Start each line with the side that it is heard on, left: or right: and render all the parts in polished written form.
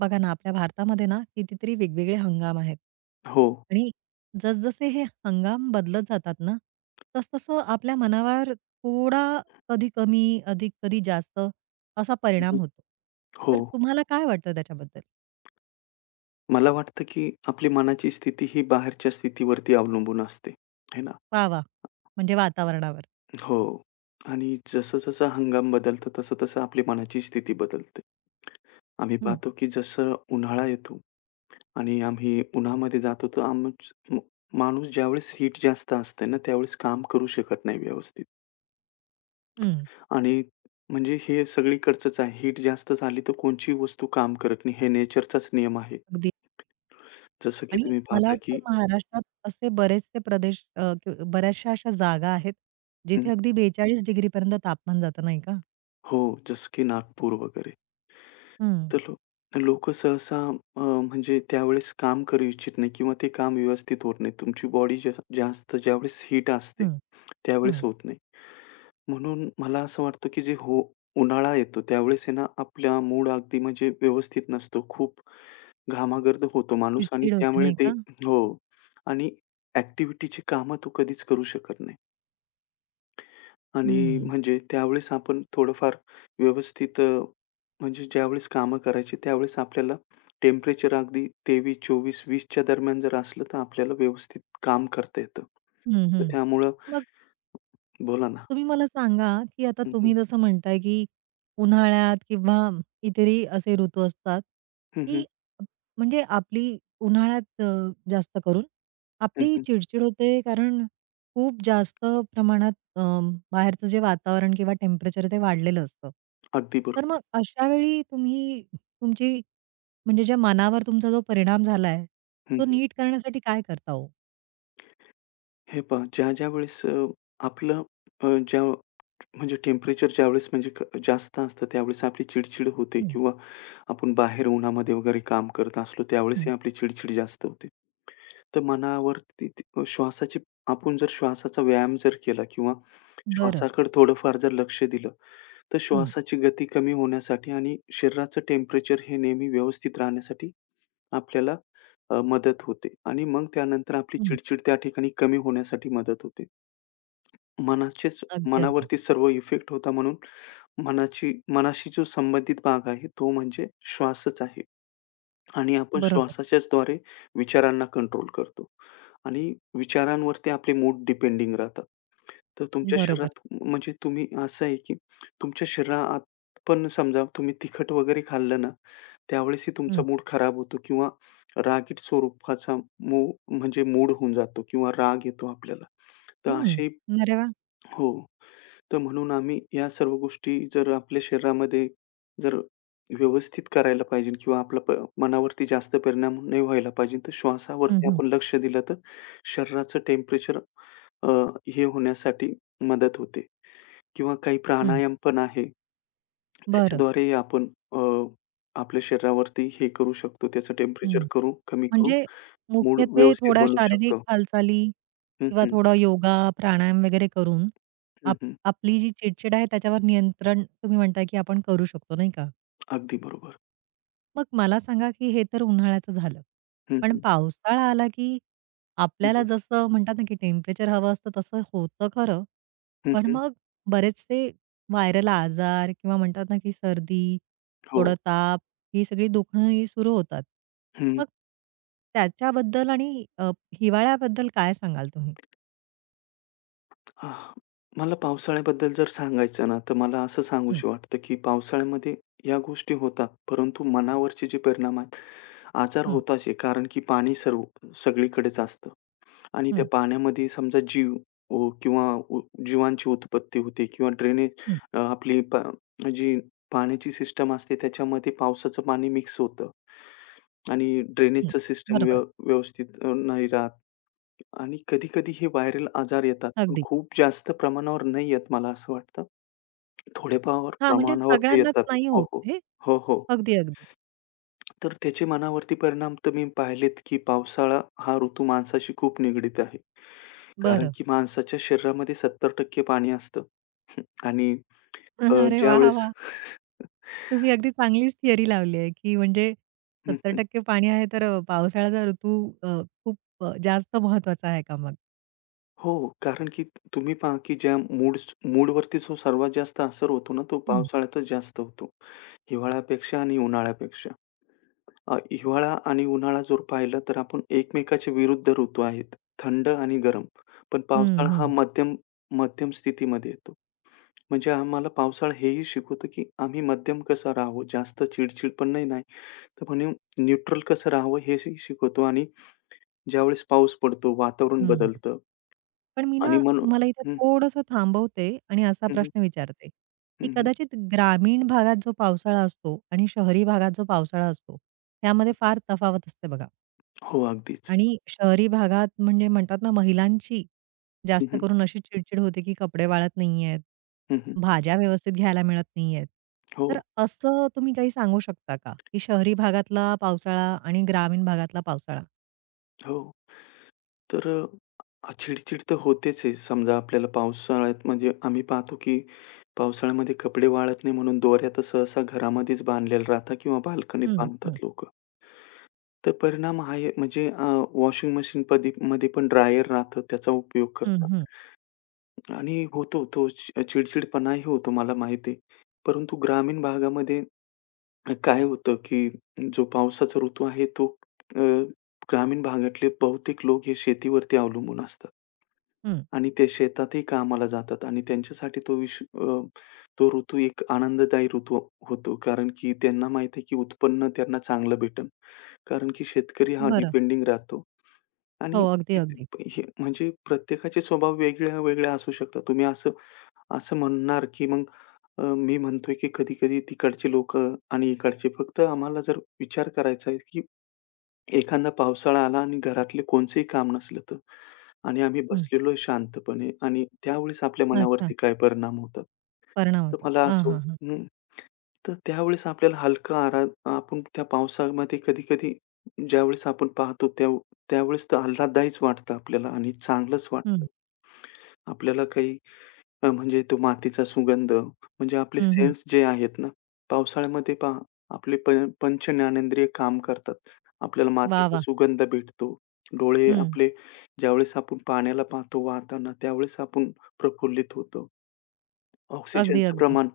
right: बघा ना, आपल्या भारतामध्ये ना कितीतरी वेगवेगळे हंगाम आहेत.
left: हो.
right: आणि जसजसे हे हंगाम बदलत जातात ना, तसतसं आपल्या मनावर थोडा कधी कमी, अधिक कधी जास्त असा
left: हं,
right: परिणाम
left: हं.
right: होतो.
left: हो.
right: तर तुम्हाला काय वाटतं त्याच्याबद्दल?
left: मला वाटतं, की आपली मनाची स्थिती ही बाहेरच्या स्थितीवरती अवलंबून असते, है ना?
right: वाह, वाह! म्हणजे वातावरणावर.
left: हो. आणि जसं-जसं हंगाम बदलतं, तसं-तसं आपली मनाची स्थिती बदलते. आम्ही
right: हं,
left: पाहतो, की जसं उन्हाळा येतो आणि आम्ही उन्हामध्ये जातो, तर आमच म माणूस ज्यावेळेस हीट जास्त असते ना, त्यावेळेस काम करू शकत नाही व्यवस्थित.
right: हं.
left: आणि म्हणजे हे सगळीकडचंच आहे. हीट जास्त झाली, तर कोणचीही वस्तू काम करत नाही. हे नेचरचाच नियम आहे.
right: अगदी.
left: जसं की
right: आणि
left: तुम्ही
right: मला
left: पाहता,
right: वाटतं
left: की
right: महाराष्ट्रात असे बरेचसे प्रदेश अ, क बऱ्याचशा अशा जागा आहेत,
left: हं.
right: जिथे अगदी 42 डिग्रीपर्यंत तापमान जातं, नाही का?
left: हो, जसं की नागपूर वगैरे.
right: हं,
left: तर लोकं सहसा म्हणजे त्यावेळेस काम करू इच्छित नाही किंवा ते काम व्यवस्थित होत नाही. तुमची बॉडी जास्त ज्यावेळेस हीट असते,
right: हं,
left: त्यावेळेस
right: हं.
left: होत नाही. म्हणून मला असं वाटतं की जे हो उन्हाळा येतो त्यावेळेस आहे ना, आपला मूड अगदी म्हणजे व्यवस्थित नसतो. खूप घामागर्द होतो माणूस आणि
right: चिडचिड होते,
left: त्यामुळे
right: नाही
left: ते
right: का?
left: हो. आणि ॲक्टिव्हिटीची कामं तो कधीच करू शकत नाही. आणि
right: हं.
left: म्हणजे त्यावेळेस आपण थोडंफार व्यवस्थित म्हणजे ज्यावेळेस कामं करायची त्यावेळेस आपल्याला टेम्परेचर अगदी 23, 24, 20 च्या दरम्यान जर असलं तर आपल्याला व्यवस्थित काम करता येतं.
right: हं,
left: तर
right: हं.
left: त्यामुळं
right: मग
left: बोला ना.
right: तुम्ही मला सांगा, की आता
left: हं, हं.
right: तुम्ही जसं म्हणताय, की उन्हाळ्यात किंवा इतरही असे ऋतू असतात,
left: हं, हं.
right: की म्हणजे आपली उन्हाळ्यात जास्त करून
left: हं,
right: आपली
left: हं.
right: चिडचिड होते कारण खूप जास्त प्रमाणात बाहेरचं जे वातावरण किंवा टेम्परेचर ते वाढलेलं असतं.
left: अगदी
right: तर
left: बरोबर.
right: मग अशा वेळी तुम्ही तुमची म्हणजे ज्या मनावर तुमचा जो परिणाम झालाय,
left: हं,
right: तो
left: हं.
right: नीट करण्यासाठी काय करता हो?
left: हे पहा ज्या-ज्या वेळेस आपलं अ, ज्या म्हणजे टेम्परेचर ज्यावेळेस म्हणजे क जास्त असतं त्यावेळेस आपली चिडचिड होते
right: हं,
left: किंवा आपण बाहेर उन्हामध्ये वगैरे काम करत असलो
right: हं.
left: त्यावेळेसही आपली चिडचिड जास्त होते. तर मनावरती ती श्वासाची आपण जर श्वासाचा व्यायाम जर केला किंवा
right: बरं.
left: श्वासाकडे थोडंफार जर लक्ष दिलं, तर
right: हं.
left: श्वासाची गती कमी होण्यासाठी आणि शरीराचं टेम्परेचर हे नेहमी व्यवस्थित राहण्यासाठी आपल्याला मदत होते आणि मग त्यानंतर आपली
right: हं.
left: चिडचिड त्या ठिकाणी कमी होण्यासाठी मदत होते. मनाचेच
right: अगदी, अगदी.
left: मनावरती सर्व इफेक्ट होता म्हणून मनाची मनाशी जो संबंधित भाग आहे तो म्हणजे श्वासच आहे. आणि आपण
right: बरोबर,
left: श्वासाच्याच द्वारे विचारांना कंट्रोल करतो. आणि विचारांवरती आपले मूड डिपेंडिंग राहतात. तर तुमच्या
right: बरोबर.
left: शरीरात म्हणजे तुम्ही असं आहे, की तुमच्या शरीरात पण समजा तुम्ही तिखट वगैरे खाल्लं ना, त्यावेळेसही तुमचा
right: हं,
left: मूड खराब होतो किंवा रागीट स्वरूपाचा मू म्हणजे मूड होऊन जातो किंवा राग येतो आपल्याला. तर असे
right: हं. अरे वाह!
left: हो. तर म्हणून आम्ही या सर्व गोष्टी जर आपल्या शरीरामध्ये जर व्यवस्थित करायला पाहिजे किंवा आपल्या मनावरती जास्त परिणाम नाही व्हायला पाहिजे. तर
right: हं,
left: श्वासावरती
right: हं,
left: आपण लक्ष दिलं तर शरीराचं टेम्परेचर अ, हे होण्यासाठी मदत होते किंवा काही
right: हं.
left: प्राणायाम पण आहे.
right: बरं.
left: त्याच्याद्वारे आपण आपल्या शरीरावरती हे करू शकतो, त्याचं
right: हं.
left: टेम्परेचर करू कमी करू,
right: म्हणजे
left: मूड
right: मुख्यत्वे
left: व्यवस्थित
right: थोड्या
left: बनवू
right: शारीरिक
left: शकतो.
right: हालचाली
left: हं,
right: किंवा
left: हं.
right: थोडा योगा, प्राणायाम वगैरे करून
left: हं,
right: आप
left: हं.
right: आपली जी चिडचिड आहे त्याच्यावर नियंत्रण तुम्ही म्हणताय की आपण करू शकतो, नाही का?
left: अगदी बरोबर.
right: मग मला सांगा, की हे तर उन्हाळ्याचं झालं.
left: हं,
right: पण
left: हं.
right: पावसाळा आला, की
left: हं,
right: आपल्याला
left: हं.
right: जसं म्हणतात ना, की टेम्परेचर हवं असतं तसं होतं खरं. पण
left: हं,
right: मग बरेचसे व्हायरल आजार किंवा म्हणतात ना, की सर्दी,
left: हो.
right: थोडं ताप, ही सगळी दुखणं ही सुरू होतात.
left: हं.
right: मग त्याच्याबद्दल आणि हिवाळ्याबद्दल काय सांगाल तुम्ही?
left: आह, मला पावसाळ्याबद्दल जर सांगायचं ना, तर मला असं
right: हं,
left: सांगूशी वाटतं, की पावसाळ्यामध्ये या गोष्टी होतात, परंतु मनावरचे जे परिणाम आहेत, आजार
right: हं,
left: होताच आहे. कारण की पाणी सर्व सगळीकडेच असतं आणि त्या
right: हं,
left: पाण्यामध्ये समजा जीव ओ किंवा उ जीवांची उत्पत्ती होते किंवा ड्रेनेज
right: हं,
left: अ, आपली पा जी पाण्याची सिस्टम असते, त्याच्यामध्ये पावसाचं पाणी मिक्स होतं आणि
right: हं.
left: ड्रेनेजचं सिस्टम
right: बरोबर.
left: व्यवस्थित नाही राहत. आणि कधी-कधी हे व्हायरल आजार येतात, पण
right: अगदी.
left: खूप जास्त प्रमाणावर नाही येत मला असं वाटतं. थोड्याफार
right: हां, म्हणजे
left: प्रमाणावर ते
right: सगळ्यांनाच
left: येतात.
right: नाही
left: हो,
right: होत
left: हो.
right: ते.
left: हो, हो.
right: अगदी, अगदी.
left: तर त्याचे मनावरती परिणाम तर मी पाहिलेत, की पावसाळा हा ऋतू माणसाशी खूप निगडीत आहे. कारण
right: बरं.
left: की माणसाच्या शरीरामध्ये 70% पाणी असतं आणि
right: अरे वाह!
left: ज्यावेळेस
right: वाह! तुम्ही अगदी चांगलीच थिअरी लावली आहे, की म्हणजे
left: हं, हं.
right: 70% पाणी आहे, तर पावसाळ्याचा ऋतू खूप जास्त महत्वाचा आहे का मग?
left: हो, कारण की तुम्ही पहा, की ज्या मूड्स मूडवरती जो सर्वात जास्त असर होतो ना, तो
right: हं.
left: पावसाळ्यातच जास्त होतो. हिवाळ्यापेक्षा आणि उन्हाळ्यापेक्षा. हिवाळा आणि उन्हाळा जर पाहिलं तर आपण एकमेकाच्या विरुद्ध ऋतू आहेत. थंड आणि गरम. पण पावसाळा
right: हं,
left: हा
right: हं.
left: मध्यम मध्यम स्थितीमध्ये येतो. म्हणजे आम्हाला पावसाळा हेही शिकवतो, की आम्ही मध्यम कसं राहावं, जास्त चिडचिड पण नाही, नाही. तर म्हणून न्यूट्रल कसं राहावं हे शिकवतो आणि ज्यावेळेस पाऊस पडतो, वातावरण
right: हं.
left: बदलतं
right: पण मी
left: आणि
right: ना
left: म्हणून
right: तुम्हाला इथे
left: हं,
right: थोडंसं थांबवते आणि असा
left: हं, हं,
right: प्रश्न विचारते, की
left: हं, हं.
right: कदाचित ग्रामीण भागात जो पावसाळा असतो आणि शहरी भागात जो पावसाळा असतो, त्यामध्ये फार तफावत असते बघा.
left: हो, अगदीच.
right: आणि शहरी भागात म्हणजे म्हणतात ना, महिलांची
left: हं,
right: जास्त
left: हं,
right: करून अशी चिडचिड होते, की कपडे वाळत नाहीयेत,
left: हं, हं.
right: भाज्या व्यवस्थित घ्यायला मिळत नाहीयेत.
left: हो,
right: तर असं तुम्ही काही सांगू शकता का, की शहरी भागातला पावसाळा आणि ग्रामीण भागातला पावसाळा?
left: हो. तर चिड-चिड तर होतेच आहे. समजा आपल्याला पावसाळ्यात म्हणजे आम्ही पाहतो, की पावसाळ्यामध्ये कपडे वाळत नाही म्हणून दोऱ्या तर सहसा घरामध्येच बांधलेल्या राहतात किंवा बाल्कनीत
right: हं, हं,
left: बांधतात लोकं. तर परिणाम हा आहे म्हणजे वॉशिंग मशीन पदी मध्ये पण ड्रायर राहतं, त्याचा उपयोग
right: हं,
left: करतात.
right: हं,
left: आणि होतो तो चिडचिडपणाही होतो मला माहिती आहे. परंतु ग्रामीण भागामध्ये काय होतं, की जो पावसाचा ऋतू आहे तो अ, ग्रामीण भागातले बहुतेक लोक हे शेतीवरती अवलंबून असतात.
right: हं.
left: आणि ते शेतातही कामाला जातात आणि त्यांच्यासाठी तो ऋतू एक आनंददायी ऋतू होतो. कारण की त्यांना माहीत आहे की उत्पन्न त्यांना चांगलं भेटेल. कारण की शेतकरी हा
right: बरं.
left: डिपेंडिंग राहतो आणि
right: हो, अगदी, अगदी.
left: हे म्हणजे प्रत्येकाचे स्वभाव वेगळ्या-वेगळ्या असू शकतात. तुम्ही असं असं म्हणणार की मग मी म्हणतोय की कधी-कधी तिकडचे लोकं आणि इकडचे फक्त आम्हाला जर विचार करायचा आहे की एखादा पावसाळा आला आणि घरातले कोणचंही काम नसलं तर आणि आम्ही
right: हं.
left: बसलेलो आहे शांतपणे आणि त्यावेळेस आपल्या
right: अच्छा.
left: मनावरती काय परिणाम होतात.
right: परिणाम
left: तर
right: होतो.
left: मला
right: हां,
left: असं
right: हां, हां.
left: हं, तर त्यावेळेस आपल्याला हलका आरा आपण त्या पावसामध्ये कधी-कधी ज्यावेळेस आपण पाहतो त्या त्यावेळेस तर आल्हाददायीच वाटतं आपल्याला आणि चांगलंच वाटतं.
right: हं,
left: आपल्याला काही म्हणजे तो मातीचा सुगंध, म्हणजे आपले
right: हं, हं.
left: सेन्स जे आहेत ना, पावसाळ्यामध्ये पहा आपले पंच ज्ञानेंद्रिय काम करतात. आपल्याला
right: वाह,
left: मातीचा
right: वाह!
left: सुगंध भेटतो. डोळे
right: हं.
left: आपले ज्यावेळेस आपण पाण्याला पाहतो वाहताना, त्यावेळेस आपण प्रफुल्लित होतो.
right: अगदी,
left: ऑक्सिजनचं
right: अगदी.
left: प्रमाण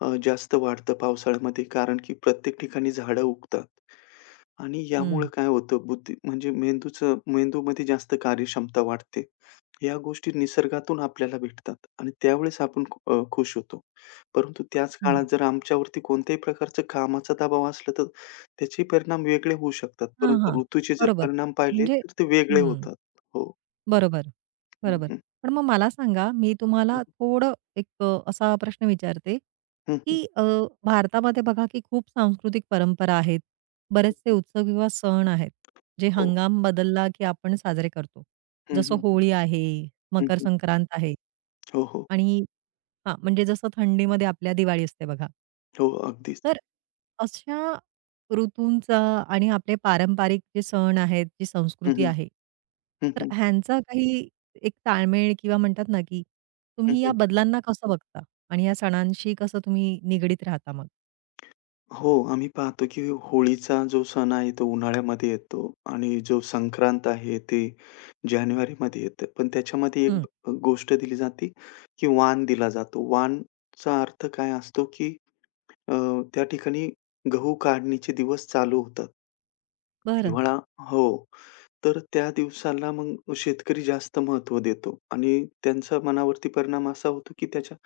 left: जास्त वाढतं पावसाळ्यामध्ये कारण की प्रत्येक ठिकाणी झाडं उगतात. आणि यामुळं
right: हं,
left: काय होतं बुद्धी म्हणजे मेंदूमध्ये जास्त कार्यक्षमता वाढते. या गोष्टी निसर्गातून आपल्याला भेटतात आणि त्यावेळेस आपण खुश होतो. परंतु त्याच
right: हं.
left: काळात जर आमच्यावरती कोणत्याही प्रकारचा कामाचा दबाव असला, तर त्याचे परिणाम वेगळे होऊ शकतात.
right: हां, हां.
left: परंतु ऋतूचे जर
right: बरोबर.
left: परिणाम पाहिले,
right: म्हणजे
left: तर ते वेगळे
right: हं.
left: होतात. हो.
right: बरोबर.
left: हं,
right: बरोबर.
left: हं.
right: पण मग मला सांगा, मी
left: हं,
right: तुम्हाला थोडं एक असा प्रश्न विचारते,
left: हं, हं,
right: की भारतामध्ये बघा की खूप सांस्कृतिक परंपरा आहेत. बरेचसे उत्सव किंवा सण आहेत, जे
left: हो.
right: हंगाम बदलला की आपण साजरे करतो.
left: हं,
right: जसं
left: हं, हं.
right: होळी आहे,
left: हं,
right: मकर संक्रांत आहे.
left: हो, हो.
right: आणि हां, म्हणजे जसं थंडीमध्ये आपल्या दिवाळी असते बघा.
left: हो, अगदीच.
right: तर अशा ऋतूंचा आणि आपले पारंपरिक जे सण आहेत, जी
left: हं,
right: संस्कृती
left: हं.
right: आहे,
left: हं,
right: तर
left: हं.
right: ह्यांचा काही एक ताळमेळ किंवा म्हणतात ना, की तुम्ही या
left: हं,
right: बदलांना कसं बघता? आणि या सणांशी कसं तुम्ही निगडीत राहता मग?
left: हो, आम्ही पाहतो की होळीचा जो सण आहे तो उन्हाळ्यामध्ये येतो आणि जो संक्रांत आहे ते जानेवारीमध्ये येतं. पण त्याच्यामध्ये
right: हं.
left: एक गोष्ट दिली जाते की वाण दिला जातो. वाणचा अर्थ काय असतो की अ, त्या ठिकाणी गहू काढणीचे दिवस चालू होतात.
right: बरं.
left: हिवाळा हो. तर त्या दिवसाला मग शेतकरी जास्त महत्त्व देतो आणि त्यांचा मनावरती परिणाम असा होतो, की त्याच्या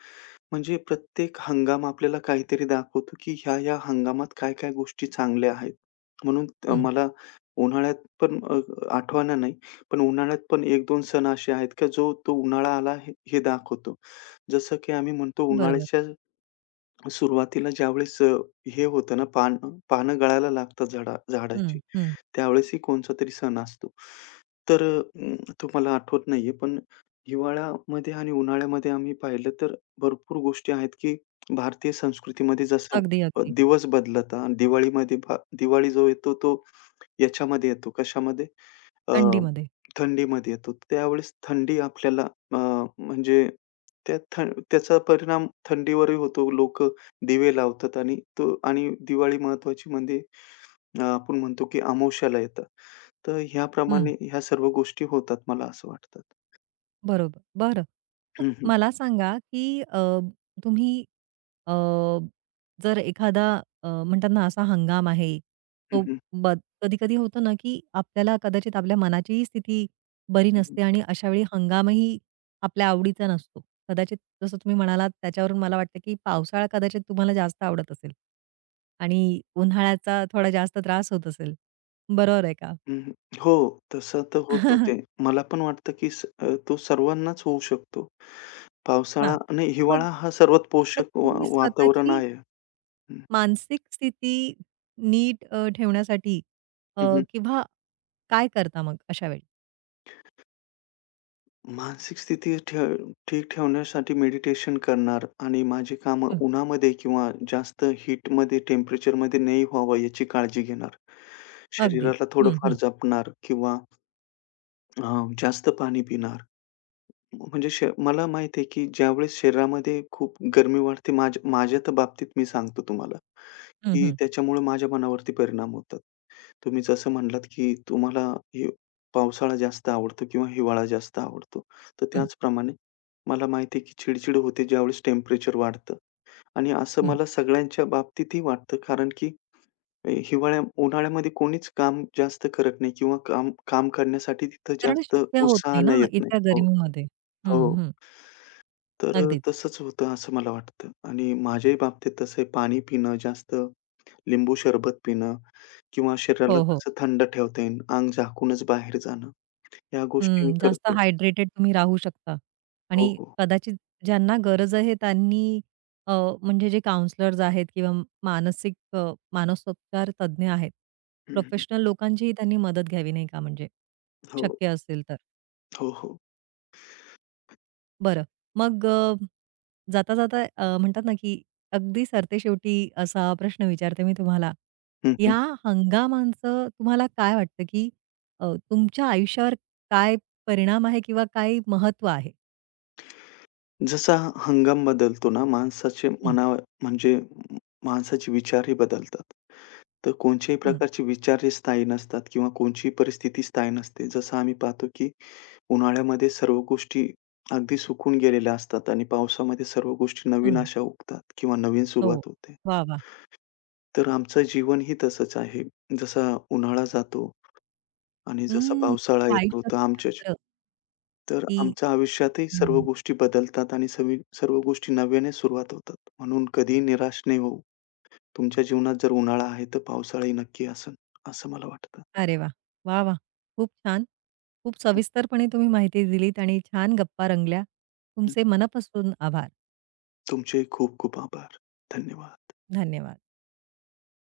left: म्हणजे प्रत्येक हंगाम आपल्याला काहीतरी दाखवतो, की ह्या-ह्या हंगामात काय-काय गोष्टी चांगल्या आहेत. म्हणून
right: हं.
left: मला उन्हाळ्यात पण आठवना नाही, पण उन्हाळ्यात पण 1-2 सण असे आहेत, का जो तो उन्हाळा आला हे हे दाखवतो. जसं की आम्ही म्हणतो
right: बरोबर.
left: उन्हाळ्याच्या सुरुवातीला ज्यावेळेस हे होतं ना, पानं गळायला लागतात झाडाची,
right: हं, हं.
left: त्यावेळेसही कोणचा तरी सण असतो. तर अं, तुम्हाला आठवत नाहीये, पण हिवाळ्यामध्ये आणि उन्हाळ्यामध्ये आम्ही पाहिलं तर भरपूर गोष्टी आहेत, की भारतीय संस्कृतीमध्ये जसं
right: अगदी, अगदी.
left: दिवस बदलता. दिवाळीमध्ये दिवाळी जो येतो, तो याच्यामध्ये येतो, कशामध्ये? अ,
right: थंडीमध्ये.
left: थंडीमध्ये येतो. त्यावेळेस थंडी आपल्याला अ, म्हणजे त्या थ त्याचा परिणाम थंडीवरही होतो. लोकं दिवे लावतात आणि तो आणि दिवाळी महत्त्वाची म्हणजे आपण म्हणतो की अमावास्याला येतात. तर
right: हं.
left: ह्याप्रमाणे ह्या सर्व गोष्टी होतात मला असं वाटतं.
right: बरोबर. बरं. मग
left: हं, हं.
right: मला सांगा, की तुम्ही अ, जर एखादा म्हणतात ना असा हंगाम आहे,
left: हं,
right: तो
left: हं.
right: कधी-कधी होतं ना, की आपल्याला कदाचित आपल्या मनाचीही स्थिती बरी
left: हं, हं.
right: नसते आणि अशावेळी हंगामही आपल्या आवडीचा नसतो. कदाचित जसं तुम्ही म्हणालात त्याच्यावरून मला वाटतं, की पावसाळा कदाचित तुम्हाला जास्त आवडत असेल आणि उन्हाळ्याचा थोडा जास्त त्रास होत असेल. बरोबर आहे का?
left: हं, हं. हो, तसं तर होतोच आहे. मला पण वाटतं की तो सर्वांनाच होऊ शकतो.
right: हां.
left: पावसाळा नाही
right: मग
left: हिवाळा हा सर्वात
right: मग
left: पोषक
right: तुम्ही
left: वातावरण
right: स्वतःची
left: आहे. हं.
right: मानसिक स्थिती नीट ठेवण्यासाठी अ,
left: हं, हं.
right: किंवा काय करता मग अशा वेळी?
left: मानसिक स्थिती ठीक ठेवण्यासाठी मेडिटेशन करणार आणि माझी कामं
right: हं,
left: उन्हामध्ये किंवा जास्त हीटमध्ये, टेम्परेचरमध्ये नाही व्हावं याची काळजी घेणार.
right: अगदी.
left: शरीराला
right: हं,
left: थोडंफार
right: हं.
left: जपणार किंवा अ, जास्त पाणी पिणार. म्हणजे मला माहीत आहे, की ज्यावेळेस शरीरामध्ये खूप गरमी वाढते माझ्या माझ्या तर बाबतीत मी सांगतो तुम्हाला,
right: हं,
left: की
right: हं.
left: त्याच्यामुळे माझ्या मनावरती परिणाम होतात. तुम्ही जसं म्हणलात, की तुम्हाला हे पावसाळा जास्त आवडतो किंवा हिवाळा जास्त आवडतो. तर
right: हं,
left: त्याचप्रमाणे मला माहिती आहे, की चिड होते ज्यावेळेस टेम्परेचर वाढतं आणि असं
right: हं.
left: मला सगळ्यांच्या बाबतीतही वाटतं. कारण की हिवाळ्या उन्हाळ्यामध्ये कोणीच काम जास्त करत नाही किंवा काम काम करण्यासाठी तिथं
right: कारण
left: जास्त
right: शक्य होत नाही
left: उत्साहानं
right: ना
left: येत नाही.
right: इतक्या
left: हो,
right: गरमीमध्ये. हं,
left: हो.
right: हं.
left: तर
right: अगदीच.
left: तसंच होतं असं मला वाटतं आणि माझ्याही बाबतीत तसं आहे. पाणी पिणं जास्त लिंबू सरबत पिणं किंवा शरीराला
right: हो, हो.
left: कसं थंड ठेवता येईल, अंग झाकूनच बाहेर जाणं, या गोष्टी मी
right: हं. जास्त
left: करतो.
right: हायड्रेटेड तुम्ही राहू शकता
left: हो,
right: आणि
left: हो.
right: कदाचित ज्यांना गरज आहे त्यांनी अ, म्हणजे जे काउंसलर्स आहेत किंवा मानसिक मानसोपचार तज्ञ आहेत,
left: हं, हं.
right: प्रोफेशनल लोकांचीही त्यांनी मदत घ्यावी नाही का म्हणजे,
left: हो,
right: शक्य असेल तर?
left: हो, हो.
right: बरं. मग जाता-जाता म्हणतात ना, की अगदी सरतेशेवटी असा प्रश्न विचारते मी तुम्हाला.
left: हं, हं.
right: ह्या हंगामांचं तुम्हाला काय वाटतं, की तुमच्या आयुष्यावर काय परिणाम आहे किंवा काय महत्त्व आहे?
left: जसा हंगाम बदलतो ना, माणसाचे
right: हं,
left: मना म्हणजे माणसाचे विचारही बदलतात. तर कोणत्याही
right: हं.
left: प्रकारचे विचार हे स्थायी नसतात किंवा कोणचीही परिस्थिती स्थायी नसते. जसं आम्ही पाहतो, की उन्हाळ्यामध्ये सर्व गोष्टी अगदी सुकून गेलेल्या असतात आणि पावसामध्ये सर्व गोष्टी नवीन
right: हं.
left: अशा उगतात किंवा नवीन
right: हो.
left: सुरुवात होते.
right: वाह! वाह!
left: तर आमचं जीवनही तसंच आहे. जसा उन्हाळा जातो आणि जसा
right: हम्म.
left: पावसाळा
right: हे
left: येतो तर
right: आयुष्याचं
left: आमच्याच
right: चक्र,
left: तर
right: की
left: आमच्या आयुष्यातही सर्व
right: हं.
left: गोष्टी बदलतात आणि सर्व गोष्टी नव्याने सुरुवात होतात. म्हणून कधीही निराश नाही होऊ. तुमच्या जीवनात जर उन्हाळा आहे तर पावसाळाही नक्की असेल, असं मला वाटतं.
right: अरे वाह! वाह! वाह! खूप छान. खूप सविस्तरपणे तुम्ही माहिती दिलीत आणि छान गप्पा रंगल्या.
left: हं.
right: तुमचे मनःपासून आभार.
left: तुमचे खूप खूप आभार. धन्यवाद.
right: धन्यवाद.